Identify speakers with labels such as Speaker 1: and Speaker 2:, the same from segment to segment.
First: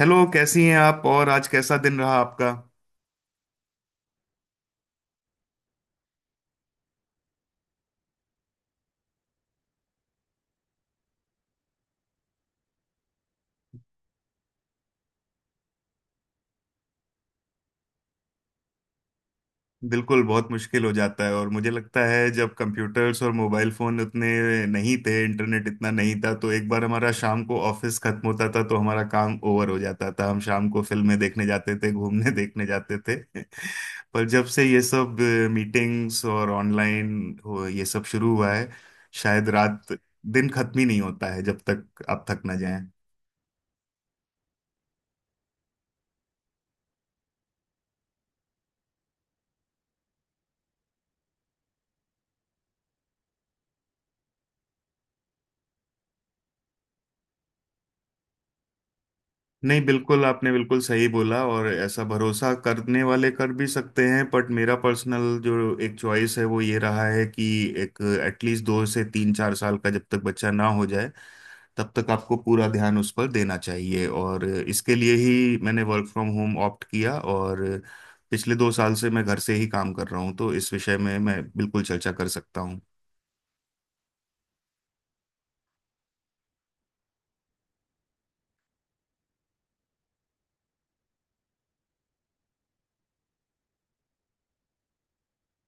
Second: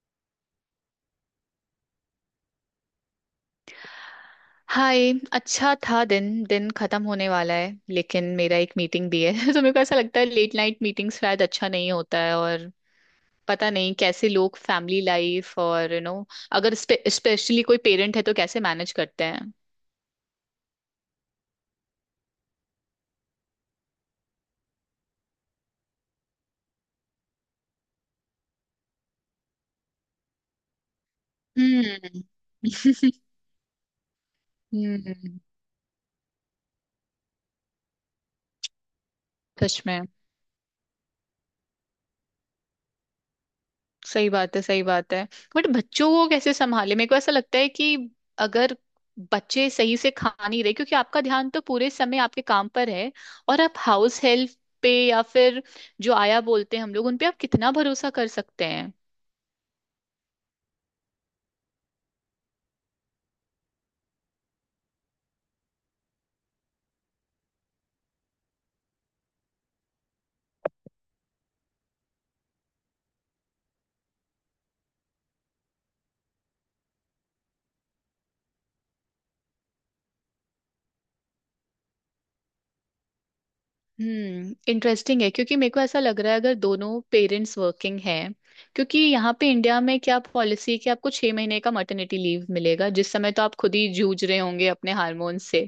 Speaker 1: Hello, कैसी हैं आप? और आज कैसा दिन रहा आपका?
Speaker 2: हाय। अच्छा था। दिन दिन खत्म होने वाला है, लेकिन मेरा एक मीटिंग भी है। तो मेरे को ऐसा लगता है लेट नाइट मीटिंग शायद अच्छा नहीं होता है, और पता नहीं कैसे लोग फैमिली लाइफ और यू you नो know, अगर स्पेशली कोई पेरेंट है तो कैसे मैनेज करते हैं।
Speaker 1: बिल्कुल, बहुत मुश्किल हो जाता है। और मुझे लगता है, जब कंप्यूटर्स और मोबाइल फोन उतने नहीं थे, इंटरनेट इतना नहीं था, तो एक बार हमारा शाम को ऑफिस खत्म होता था तो हमारा काम ओवर हो जाता था। हम शाम को फिल्में देखने जाते थे,
Speaker 2: हम्म।
Speaker 1: घूमने देखने जाते थे। पर जब से ये सब
Speaker 2: हम्म।
Speaker 1: मीटिंग्स और ऑनलाइन हो, ये सब शुरू हुआ है, शायद
Speaker 2: सच
Speaker 1: रात
Speaker 2: में।
Speaker 1: दिन खत्म ही नहीं होता है जब तक आप थक ना जाएं।
Speaker 2: सही बात है, सही बात है। बट बच्चों को कैसे संभाले? मेरे को ऐसा लगता है कि अगर बच्चे सही से खा नहीं रहे क्योंकि आपका ध्यान तो पूरे समय आपके काम पर है, और आप हाउस हेल्प पे या फिर जो आया बोलते हैं हम लोग, उन पे आप कितना भरोसा कर सकते हैं?
Speaker 1: नहीं, बिल्कुल। आपने बिल्कुल सही बोला। और ऐसा, भरोसा करने वाले कर भी सकते हैं, बट मेरा पर्सनल जो एक चॉइस है वो ये रहा है कि एक, एटलीस्ट दो से 3 4 साल का जब तक बच्चा ना हो जाए, तब तक आपको पूरा ध्यान उस पर देना चाहिए। और इसके लिए ही मैंने वर्क फ्रॉम होम ऑप्ट किया। और पिछले 2 साल से मैं घर से ही काम कर रहा हूँ, तो इस विषय में मैं बिल्कुल चर्चा कर सकता हूँ।
Speaker 2: हम्म। इंटरेस्टिंग है क्योंकि मेरे को ऐसा लग रहा है अगर दोनों पेरेंट्स वर्किंग हैं, क्योंकि यहाँ पे इंडिया में क्या पॉलिसी है कि आपको 6 महीने का मटर्निटी लीव मिलेगा, जिस समय तो आप खुद ही जूझ रहे होंगे अपने हार्मोन से।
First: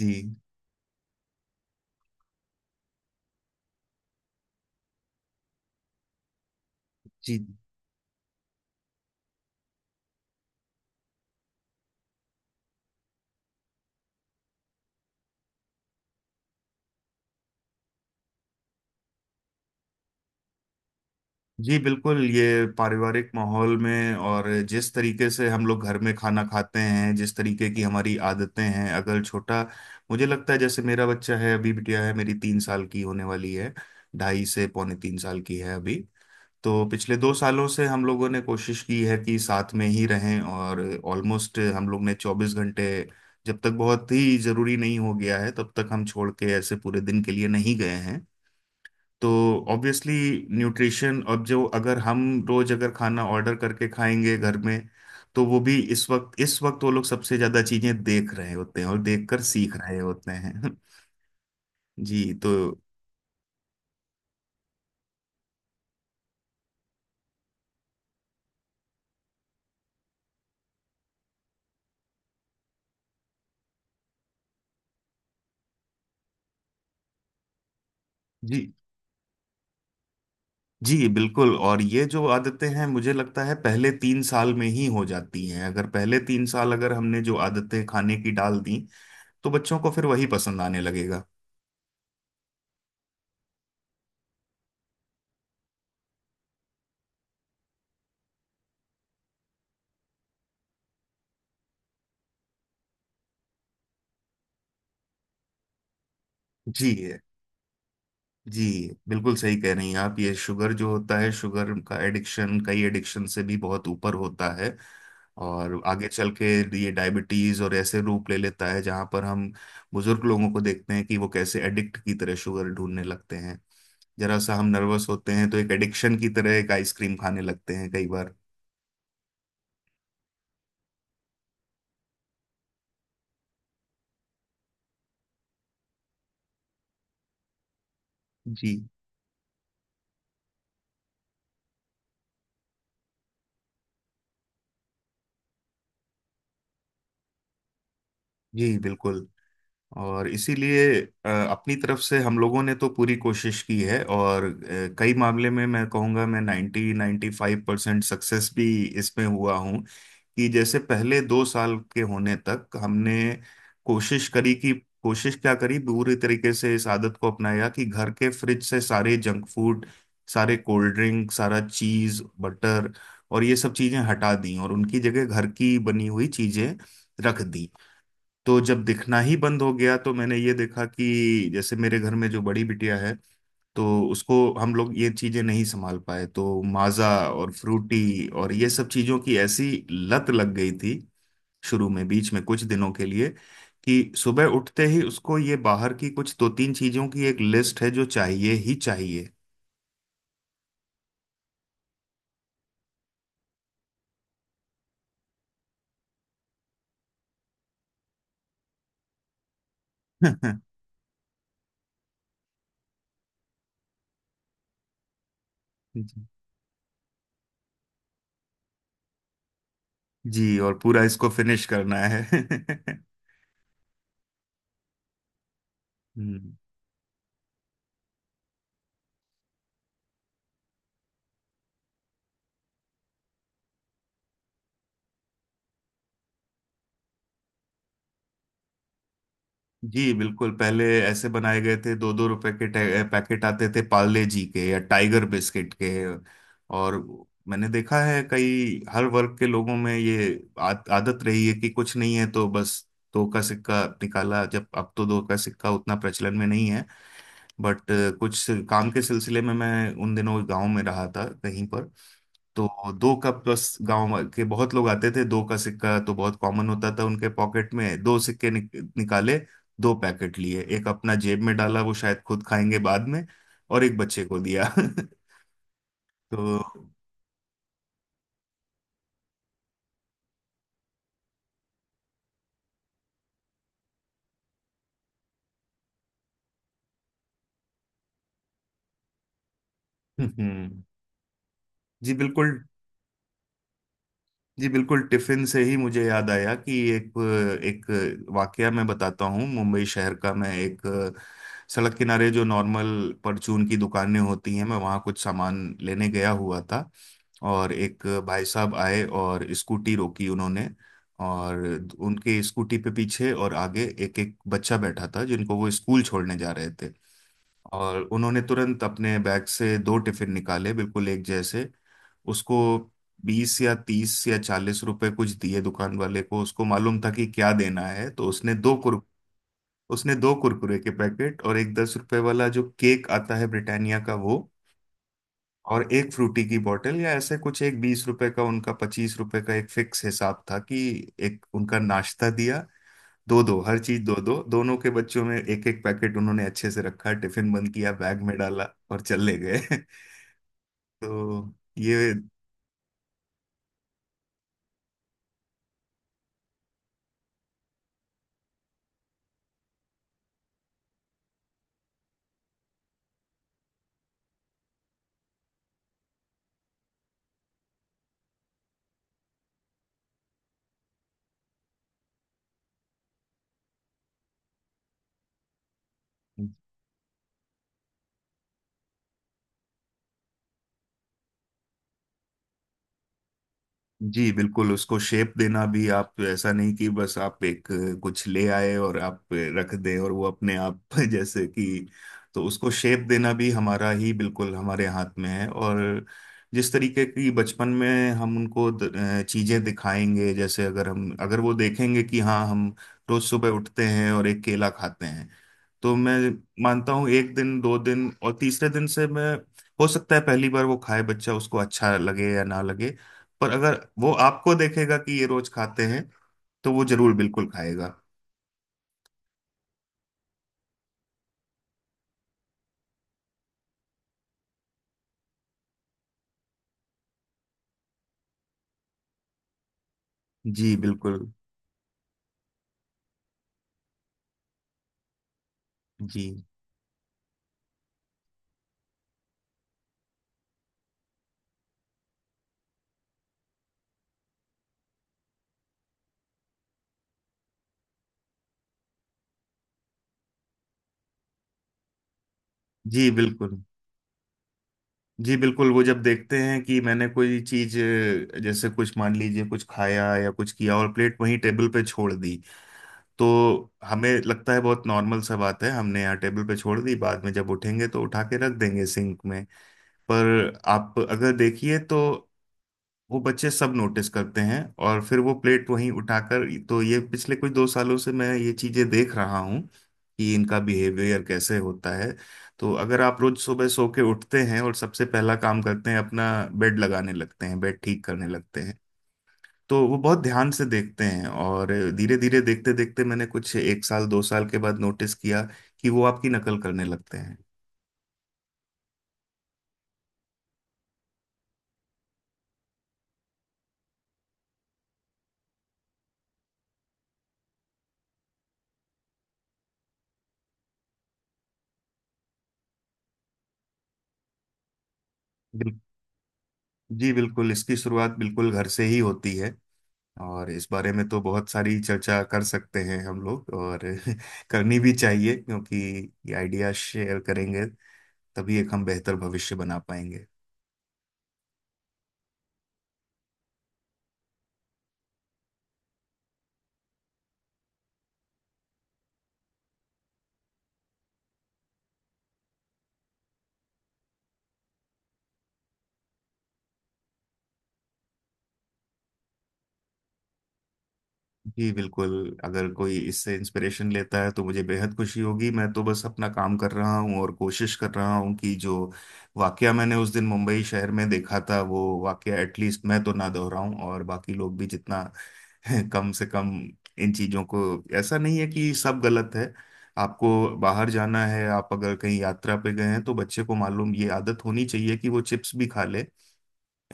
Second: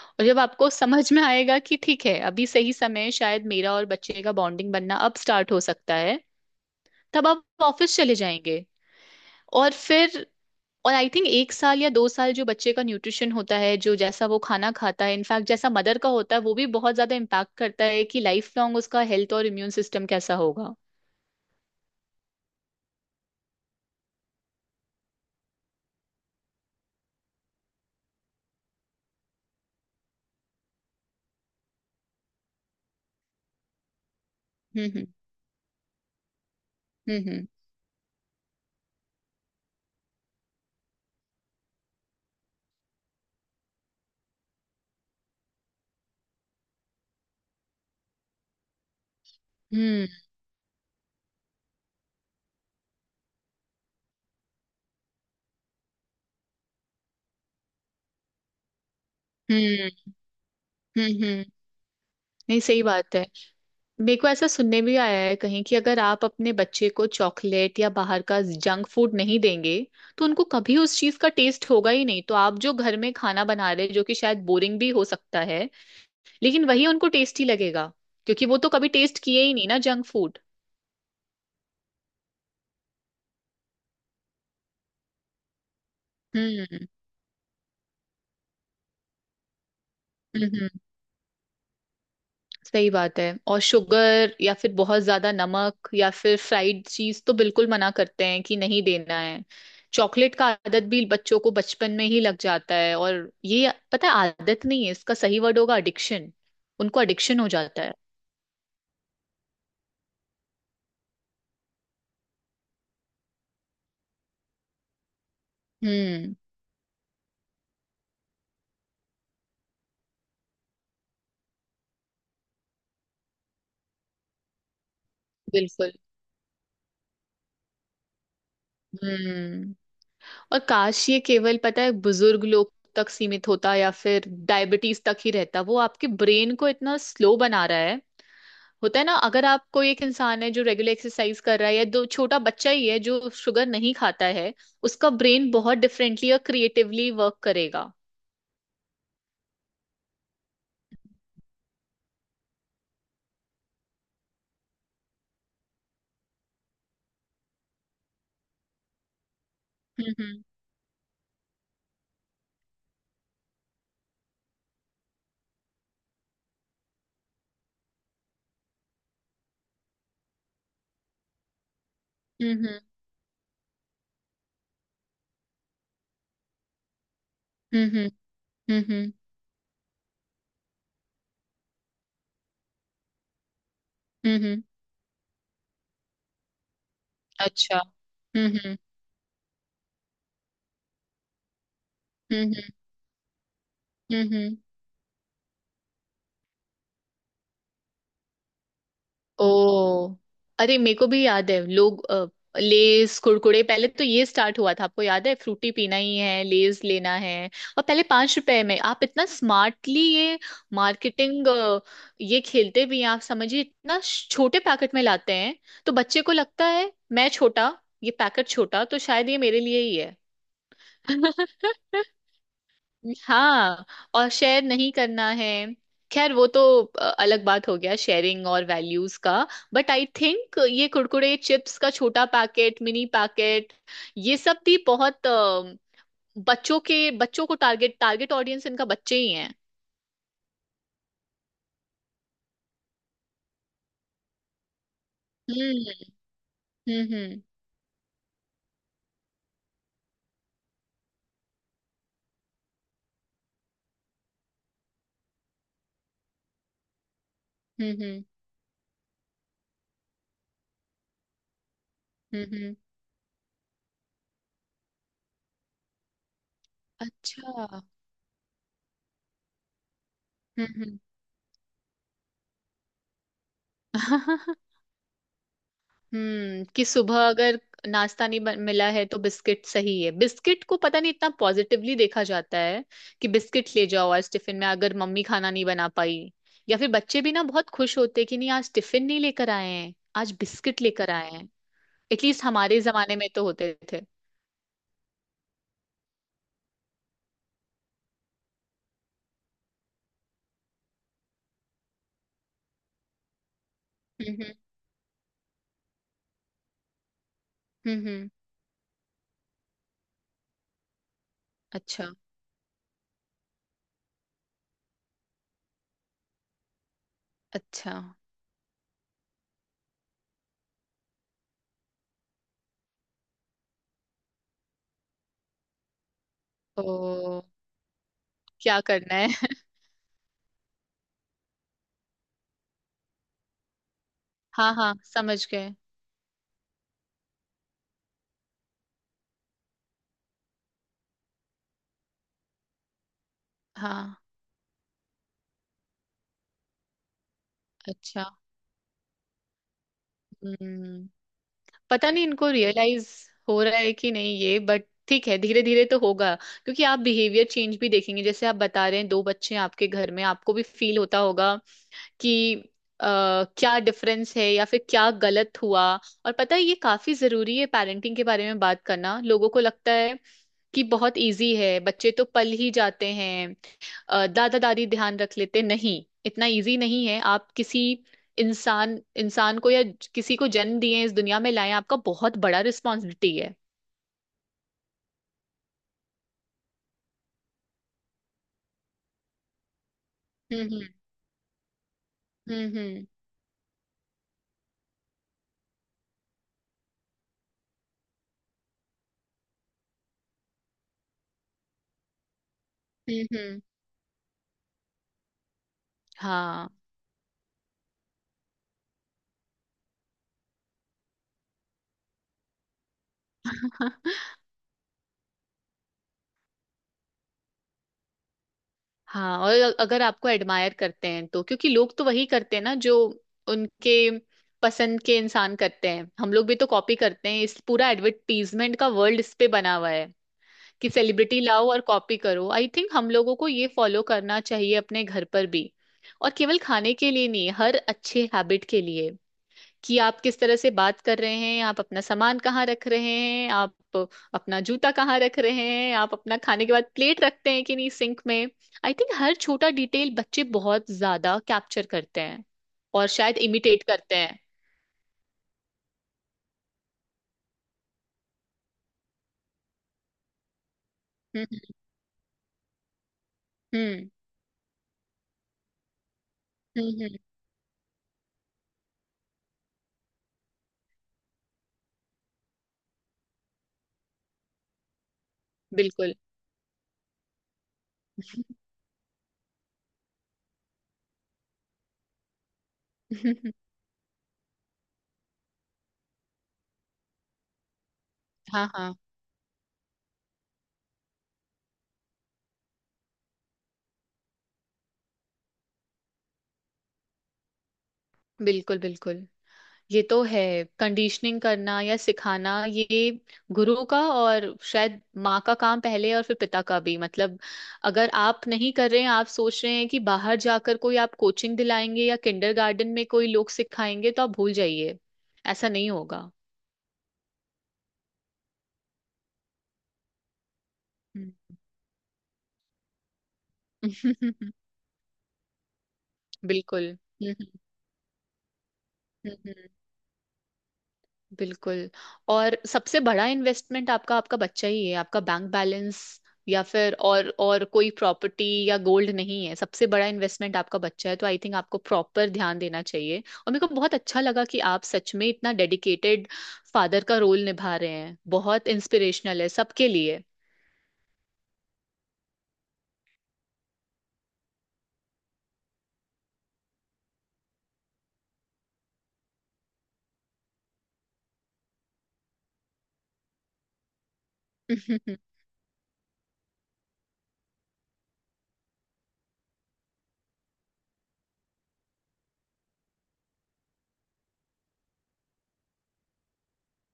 Speaker 1: जी।
Speaker 2: और जब आपको समझ में आएगा कि ठीक है अभी सही समय है, शायद मेरा और बच्चे का बॉन्डिंग बनना अब स्टार्ट हो सकता है, तब
Speaker 1: जी।
Speaker 2: आप ऑफिस चले जाएंगे। और फिर आई थिंक 1 साल या 2 साल जो बच्चे का न्यूट्रिशन होता है, जो जैसा वो खाना खाता है, इनफैक्ट जैसा मदर का होता है, वो भी बहुत ज्यादा इम्पैक्ट करता है कि लाइफ लॉन्ग उसका हेल्थ और इम्यून सिस्टम कैसा होगा।
Speaker 1: जी बिल्कुल। ये पारिवारिक माहौल में, और जिस तरीके से हम लोग घर में खाना खाते हैं, जिस तरीके की हमारी आदतें हैं, अगर छोटा, मुझे लगता है जैसे मेरा बच्चा है अभी, बिटिया है मेरी, 3 साल की होने वाली है, 2.5 से पौने
Speaker 2: हम्म।
Speaker 1: तीन साल की है अभी। तो पिछले
Speaker 2: हम्म।
Speaker 1: दो
Speaker 2: हम्म।
Speaker 1: सालों से हम लोगों ने कोशिश की है कि साथ में ही रहें। और ऑलमोस्ट हम लोग ने 24 घंटे, जब तक बहुत ही जरूरी नहीं हो गया है तब तक, हम छोड़ के ऐसे पूरे दिन के लिए नहीं गए हैं। तो
Speaker 2: हम्म।
Speaker 1: ऑब्वियसली, न्यूट्रिशन अब जो, अगर हम रोज अगर खाना ऑर्डर करके खाएंगे घर में, तो वो भी, इस वक्त वो लोग सबसे ज्यादा चीजें देख रहे होते हैं और देखकर सीख
Speaker 2: हम्म।
Speaker 1: रहे होते हैं
Speaker 2: हम्म। हम्म। हम्म।
Speaker 1: जी, तो
Speaker 2: नहीं, सही बात है। मेरे को ऐसा सुनने भी आया है कहीं कि अगर आप अपने बच्चे को चॉकलेट या बाहर का जंक फूड नहीं देंगे तो उनको कभी उस चीज का टेस्ट होगा ही नहीं, तो आप जो घर में खाना बना रहे जो कि शायद बोरिंग भी हो सकता है लेकिन वही उनको टेस्टी लगेगा क्योंकि वो तो
Speaker 1: जी।
Speaker 2: कभी टेस्ट किए ही नहीं ना जंक फूड।
Speaker 1: जी बिल्कुल। और ये जो आदतें हैं मुझे लगता है पहले 3 साल में ही हो जाती हैं। अगर पहले 3 साल
Speaker 2: हम्म।
Speaker 1: अगर हमने जो आदतें खाने की डाल दी, तो बच्चों को फिर वही पसंद
Speaker 2: हम्म।
Speaker 1: आने लगेगा।
Speaker 2: सही बात है। और शुगर या फिर बहुत ज्यादा नमक या फिर फ्राइड चीज तो बिल्कुल मना करते हैं कि नहीं देना है। चॉकलेट का आदत भी बच्चों को बचपन में ही लग जाता है, और ये पता है आदत नहीं है, इसका सही वर्ड होगा एडिक्शन। उनको
Speaker 1: जी।
Speaker 2: एडिक्शन हो जाता है।
Speaker 1: जी बिल्कुल सही कह रही हैं आप। ये शुगर जो होता है, शुगर का एडिक्शन कई एडिक्शन से भी बहुत ऊपर होता है। और आगे चल
Speaker 2: हम्म।
Speaker 1: के ये डायबिटीज और ऐसे रूप ले लेता है जहां पर हम बुजुर्ग लोगों को देखते हैं कि वो कैसे एडिक्ट की तरह शुगर ढूंढने लगते हैं। जरा सा हम नर्वस होते हैं तो एक
Speaker 2: बिल्कुल।
Speaker 1: एडिक्शन की तरह एक आइसक्रीम खाने लगते हैं कई बार।
Speaker 2: हम्म। और काश ये केवल पता है बुजुर्ग लोग तक सीमित होता या फिर डायबिटीज तक ही रहता। वो आपके ब्रेन को इतना स्लो बना रहा है।
Speaker 1: जी।
Speaker 2: होता है ना, अगर आप कोई एक इंसान है जो रेगुलर एक्सरसाइज कर रहा है या दो छोटा बच्चा ही है जो शुगर नहीं खाता है, उसका ब्रेन बहुत डिफरेंटली और क्रिएटिवली वर्क करेगा।
Speaker 1: जी बिल्कुल। और इसीलिए, अपनी तरफ से हम लोगों ने तो पूरी कोशिश की है। और कई मामले में मैं कहूँगा मैं 90 नाइन्टी फाइव परसेंट सक्सेस भी इसमें हुआ हूँ।
Speaker 2: हम्म।
Speaker 1: कि जैसे पहले 2 साल के होने तक हमने कोशिश करी कि, कोशिश क्या करी, पूरी तरीके से इस आदत को अपनाया कि घर के फ्रिज से सारे जंक फूड, सारे कोल्ड ड्रिंक, सारा चीज़,
Speaker 2: हम्म।
Speaker 1: बटर और ये सब चीज़ें हटा दी, और उनकी जगह घर की बनी हुई चीज़ें रख दी।
Speaker 2: हम्म। हम्म।
Speaker 1: तो जब
Speaker 2: हम्म। हम्म।
Speaker 1: दिखना ही बंद हो गया, तो मैंने ये देखा कि जैसे मेरे घर में जो बड़ी बिटिया है, तो उसको
Speaker 2: हम्म। हम्म।
Speaker 1: हम लोग ये चीजें नहीं संभाल पाए, तो माजा और
Speaker 2: अच्छा।
Speaker 1: फ्रूटी और
Speaker 2: हम्म।
Speaker 1: ये
Speaker 2: हम्म।
Speaker 1: सब चीजों की ऐसी लत लग गई थी, शुरू में, बीच में
Speaker 2: हम्म।
Speaker 1: कुछ दिनों के लिए, कि
Speaker 2: हम्म।
Speaker 1: सुबह
Speaker 2: हम्म।
Speaker 1: उठते ही उसको ये बाहर की कुछ दो तीन चीजों की एक लिस्ट है जो चाहिए ही चाहिए
Speaker 2: ओ, अरे मेरे को भी याद है लोग लेस कुरकुरे, पहले तो ये स्टार्ट हुआ था, आपको याद है? फ्रूटी पीना ही है, लेस लेना है। और पहले 5 रुपए में आप इतना स्मार्टली ये मार्केटिंग, ये खेलते भी हैं। आप समझिए इतना छोटे पैकेट में लाते हैं, तो बच्चे
Speaker 1: जी।
Speaker 2: को लगता है मैं छोटा, ये पैकेट छोटा, तो शायद ये मेरे लिए ही है।
Speaker 1: जी, और पूरा इसको फिनिश करना है
Speaker 2: हाँ, और शेयर नहीं करना है। खैर वो
Speaker 1: हम्म।
Speaker 2: तो अलग बात हो गया, शेयरिंग और वैल्यूज का। बट आई थिंक ये कुरकुरे चिप्स का छोटा पैकेट, मिनी पैकेट, ये सब भी बहुत बच्चों को टारगेट टारगेट ऑडियंस इनका बच्चे ही हैं।
Speaker 1: जी बिल्कुल। पहले ऐसे बनाए गए थे, 2-2 रुपए के पैकेट आते थे पार्ले जी के या टाइगर बिस्किट के।
Speaker 2: हम्म।
Speaker 1: और
Speaker 2: हम्म।
Speaker 1: मैंने देखा है कई हर वर्ग के लोगों में ये आदत रही है कि कुछ नहीं है तो बस 2 का सिक्का निकाला। जब, अब तो 2 का सिक्का उतना प्रचलन में नहीं है, बट
Speaker 2: हम्म। हम्म।
Speaker 1: कुछ, काम के सिलसिले में मैं उन दिनों गांव में रहा था कहीं पर,
Speaker 2: हम्म।
Speaker 1: तो
Speaker 2: हम्म।
Speaker 1: दो का प्लस गांव के बहुत लोग आते थे, दो का सिक्का तो बहुत कॉमन होता था उनके पॉकेट
Speaker 2: अच्छा।
Speaker 1: में। दो सिक्के निकाले, दो पैकेट लिए,
Speaker 2: हम्म।
Speaker 1: एक
Speaker 2: हम्म।
Speaker 1: अपना जेब में डाला, वो शायद खुद खाएंगे बाद में, और एक बच्चे को दिया तो
Speaker 2: हम्म। कि सुबह अगर नाश्ता नहीं मिला है तो बिस्किट सही है। बिस्किट को पता नहीं इतना पॉजिटिवली देखा जाता है कि बिस्किट ले जाओ आज टिफिन में अगर मम्मी खाना नहीं बना पाई, या फिर बच्चे भी ना बहुत खुश होते कि नहीं आज टिफिन नहीं लेकर आए हैं, आज बिस्किट
Speaker 1: हम्म।
Speaker 2: लेकर आए हैं।
Speaker 1: जी
Speaker 2: एटलीस्ट
Speaker 1: बिल्कुल।
Speaker 2: हमारे जमाने में तो होते थे।
Speaker 1: जी बिल्कुल। टिफिन से ही मुझे याद आया कि एक, एक वाकया मैं बताता हूँ मुंबई शहर का। मैं एक सड़क किनारे जो नॉर्मल परचून की दुकानें
Speaker 2: हम्म।
Speaker 1: होती हैं, मैं वहाँ कुछ सामान लेने गया हुआ था। और एक
Speaker 2: हम्म। हम्म।
Speaker 1: भाई साहब आए और स्कूटी रोकी उन्होंने। और
Speaker 2: अच्छा।
Speaker 1: उनके स्कूटी पे पीछे और आगे एक एक बच्चा बैठा था जिनको वो स्कूल छोड़ने जा रहे थे।
Speaker 2: अच्छा।
Speaker 1: और उन्होंने तुरंत अपने बैग से दो टिफिन निकाले, बिल्कुल एक जैसे। उसको 20 या 30 या 40 रुपए कुछ दिए दुकान वाले को। उसको मालूम था कि
Speaker 2: ओ,
Speaker 1: क्या देना है। तो
Speaker 2: क्या करना है?
Speaker 1: उसने दो कुरकुरे के पैकेट और एक 10 रुपए वाला जो केक आता है ब्रिटानिया का, वो,
Speaker 2: हाँ, हाँ, समझ गए।
Speaker 1: और एक फ्रूटी की बोतल या ऐसे कुछ, एक 20 रुपए का उनका, 25 रुपए का एक फिक्स हिसाब था कि एक उनका नाश्ता दिया। दो दो हर चीज, दो
Speaker 2: हाँ।
Speaker 1: दो, दोनों के बच्चों में, एक एक पैकेट उन्होंने अच्छे से रखा, टिफिन बंद किया, बैग
Speaker 2: अच्छा।
Speaker 1: में डाला और चले गए
Speaker 2: हम्म।
Speaker 1: तो
Speaker 2: पता
Speaker 1: ये,
Speaker 2: नहीं इनको रियलाइज हो रहा है कि नहीं, ये बट ठीक है, धीरे धीरे तो होगा क्योंकि आप बिहेवियर चेंज भी देखेंगे। जैसे आप बता रहे हैं दो बच्चे हैं आपके घर में, आपको भी फील होता होगा कि क्या डिफरेंस है या फिर क्या गलत हुआ। और पता है ये काफी जरूरी है पेरेंटिंग के बारे में बात करना। लोगों को लगता है कि बहुत इजी है, बच्चे तो पल ही जाते हैं, दादा दादी ध्यान रख लेते, नहीं इतना इजी नहीं है। आप किसी इंसान इंसान को या किसी को जन्म दिए इस दुनिया में लाए, आपका बहुत बड़ा रिस्पॉन्सिबिलिटी है।
Speaker 1: जी बिल्कुल। उसको शेप देना भी, आप ऐसा नहीं कि बस आप एक कुछ ले आए और आप रख दें और वो अपने आप
Speaker 2: हम्म।
Speaker 1: जैसे कि, तो
Speaker 2: हम्म।
Speaker 1: उसको
Speaker 2: हम्म।
Speaker 1: शेप
Speaker 2: हम्म।
Speaker 1: देना भी हमारा ही, बिल्कुल हमारे हाथ में है। और जिस तरीके की बचपन में हम उनको चीजें दिखाएंगे, जैसे अगर हम, अगर वो देखेंगे कि हाँ हम रोज
Speaker 2: हम्म।
Speaker 1: सुबह
Speaker 2: हम्म।
Speaker 1: उठते हैं और एक केला खाते हैं, तो मैं
Speaker 2: हाँ।
Speaker 1: मानता हूँ एक दिन, दो दिन और तीसरे दिन से मैं, हो सकता है पहली बार वो खाए बच्चा, उसको अच्छा लगे या ना लगे, पर अगर वो आपको देखेगा कि ये रोज खाते हैं, तो वो जरूर बिल्कुल खाएगा।
Speaker 2: हाँ, और अगर आपको एडमायर करते हैं तो, क्योंकि लोग तो वही करते हैं ना जो उनके पसंद के इंसान करते हैं। हम लोग भी तो कॉपी करते हैं, इस पूरा एडवर्टीजमेंट का वर्ल्ड इस पे बना हुआ है
Speaker 1: जी
Speaker 2: कि
Speaker 1: बिल्कुल।
Speaker 2: सेलिब्रिटी लाओ और कॉपी करो। आई थिंक हम लोगों को ये फॉलो करना चाहिए अपने घर पर भी।
Speaker 1: जी।
Speaker 2: और केवल खाने के लिए नहीं, हर अच्छे हैबिट के लिए, कि आप किस तरह से बात कर रहे हैं, आप अपना सामान कहाँ रख रहे हैं, आप अपना जूता कहाँ रख रहे हैं, आप अपना खाने के बाद प्लेट रखते हैं कि नहीं सिंक में। आई थिंक हर छोटा डिटेल बच्चे बहुत ज्यादा कैप्चर करते हैं, और
Speaker 1: जी
Speaker 2: शायद
Speaker 1: बिल्कुल।
Speaker 2: इमिटेट करते हैं।
Speaker 1: जी बिल्कुल। वो जब देखते हैं कि मैंने कोई चीज, जैसे कुछ मान लीजिए कुछ खाया या कुछ किया और प्लेट वहीं
Speaker 2: हम्म।
Speaker 1: टेबल पे छोड़ दी, तो
Speaker 2: हम्म।
Speaker 1: हमें लगता है बहुत नॉर्मल सा बात है, हमने यहाँ टेबल पे छोड़
Speaker 2: हम्म।
Speaker 1: दी,
Speaker 2: हम्म।
Speaker 1: बाद में जब उठेंगे तो उठा के रख देंगे सिंक में। पर आप अगर देखिए तो वो बच्चे सब नोटिस करते हैं, और फिर वो प्लेट वहीं
Speaker 2: बिल्कुल।
Speaker 1: उठाकर। तो ये पिछले कुछ 2 सालों से मैं ये चीजें देख रहा हूँ कि इनका बिहेवियर कैसे होता है। तो अगर आप रोज सुबह सो के उठते हैं और सबसे पहला काम करते हैं अपना बेड लगाने लगते हैं, बेड ठीक करने लगते
Speaker 2: हाँ,
Speaker 1: हैं,
Speaker 2: हाँ,
Speaker 1: तो वो बहुत ध्यान से देखते हैं। और धीरे धीरे देखते देखते मैंने कुछ एक साल दो साल के बाद नोटिस किया कि वो आपकी नकल करने लगते हैं।
Speaker 2: बिल्कुल बिल्कुल, ये तो है। कंडीशनिंग करना या सिखाना, ये गुरु का और शायद माँ का काम पहले, और फिर पिता का भी। मतलब अगर आप नहीं कर रहे हैं, आप सोच रहे हैं कि बाहर जाकर कोई आप कोचिंग दिलाएंगे या किंडरगार्टन में कोई लोग सिखाएंगे, तो आप भूल जाइए, ऐसा
Speaker 1: बिल-
Speaker 2: नहीं होगा।
Speaker 1: जी बिल्कुल। इसकी शुरुआत बिल्कुल घर से ही होती है। और इस बारे में तो बहुत
Speaker 2: हम्म।
Speaker 1: सारी चर्चा कर सकते हैं हम लोग, और करनी भी चाहिए, क्योंकि ये आइडिया
Speaker 2: बिल्कुल।
Speaker 1: शेयर
Speaker 2: हम्म।
Speaker 1: करेंगे तभी एक हम बेहतर
Speaker 2: हम्म।
Speaker 1: भविष्य
Speaker 2: हम्म।
Speaker 1: बना पाएंगे।
Speaker 2: बिल्कुल। और सबसे बड़ा इन्वेस्टमेंट आपका आपका बच्चा ही है। आपका बैंक बैलेंस या फिर और कोई प्रॉपर्टी या गोल्ड नहीं है, सबसे बड़ा इन्वेस्टमेंट आपका बच्चा है, तो आई थिंक आपको प्रॉपर ध्यान देना चाहिए। और मेरे को बहुत अच्छा लगा कि आप सच में इतना डेडिकेटेड फादर का रोल निभा रहे हैं, बहुत इंस्पिरेशनल है सबके लिए।
Speaker 1: जी बिल्कुल। अगर कोई इससे इंस्पिरेशन लेता है तो मुझे बेहद खुशी होगी। मैं तो बस अपना काम कर रहा हूँ और कोशिश कर रहा हूँ कि जो वाकया मैंने उस दिन मुंबई शहर में देखा था, वो वाकया एटलीस्ट मैं तो ना दोहराऊं, और बाकी लोग भी जितना
Speaker 2: हम्म।
Speaker 1: कम से कम इन चीज़ों को, ऐसा नहीं है कि सब गलत है। आपको बाहर जाना है, आप अगर कहीं यात्रा पे गए हैं, तो बच्चे को मालूम, ये आदत होनी चाहिए कि वो चिप्स भी खा ले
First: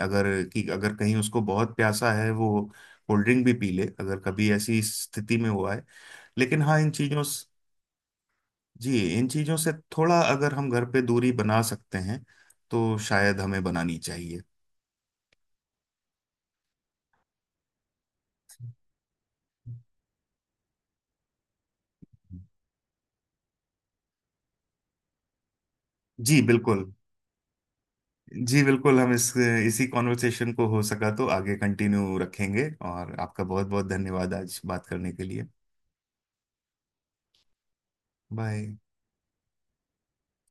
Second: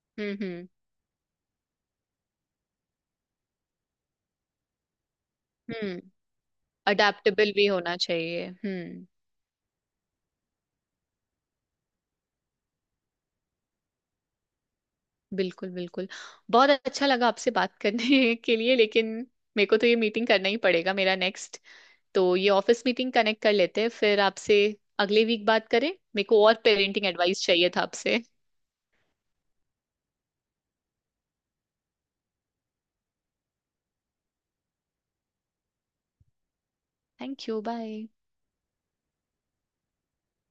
Speaker 1: अगर, कि
Speaker 2: हम्म।
Speaker 1: अगर कहीं उसको बहुत प्यासा है, वो कोल्ड ड्रिंक भी पी ले अगर कभी ऐसी स्थिति में हुआ है।
Speaker 2: हम्म।
Speaker 1: लेकिन हाँ,
Speaker 2: अडेप्टेबल भी होना चाहिए।
Speaker 1: जी,
Speaker 2: हम्म।
Speaker 1: इन चीजों से थोड़ा अगर हम घर पे दूरी बना सकते हैं तो शायद हमें बनानी चाहिए।
Speaker 2: बिल्कुल बिल्कुल, बहुत अच्छा लगा आपसे बात करने के लिए, लेकिन मेरे को तो ये मीटिंग करना ही पड़ेगा मेरा नेक्स्ट। तो ये ऑफिस मीटिंग कनेक्ट कर लेते हैं, फिर आपसे अगले वीक बात करें। मेरे
Speaker 1: जी
Speaker 2: को और
Speaker 1: बिल्कुल।
Speaker 2: पेरेंटिंग एडवाइस चाहिए था आपसे।
Speaker 1: जी बिल्कुल। हम इस इसी कॉन्वर्सेशन को हो सका तो आगे कंटिन्यू रखेंगे। और आपका बहुत बहुत धन्यवाद आज बात करने के लिए।
Speaker 2: Thank you. बाय।
Speaker 1: बाय।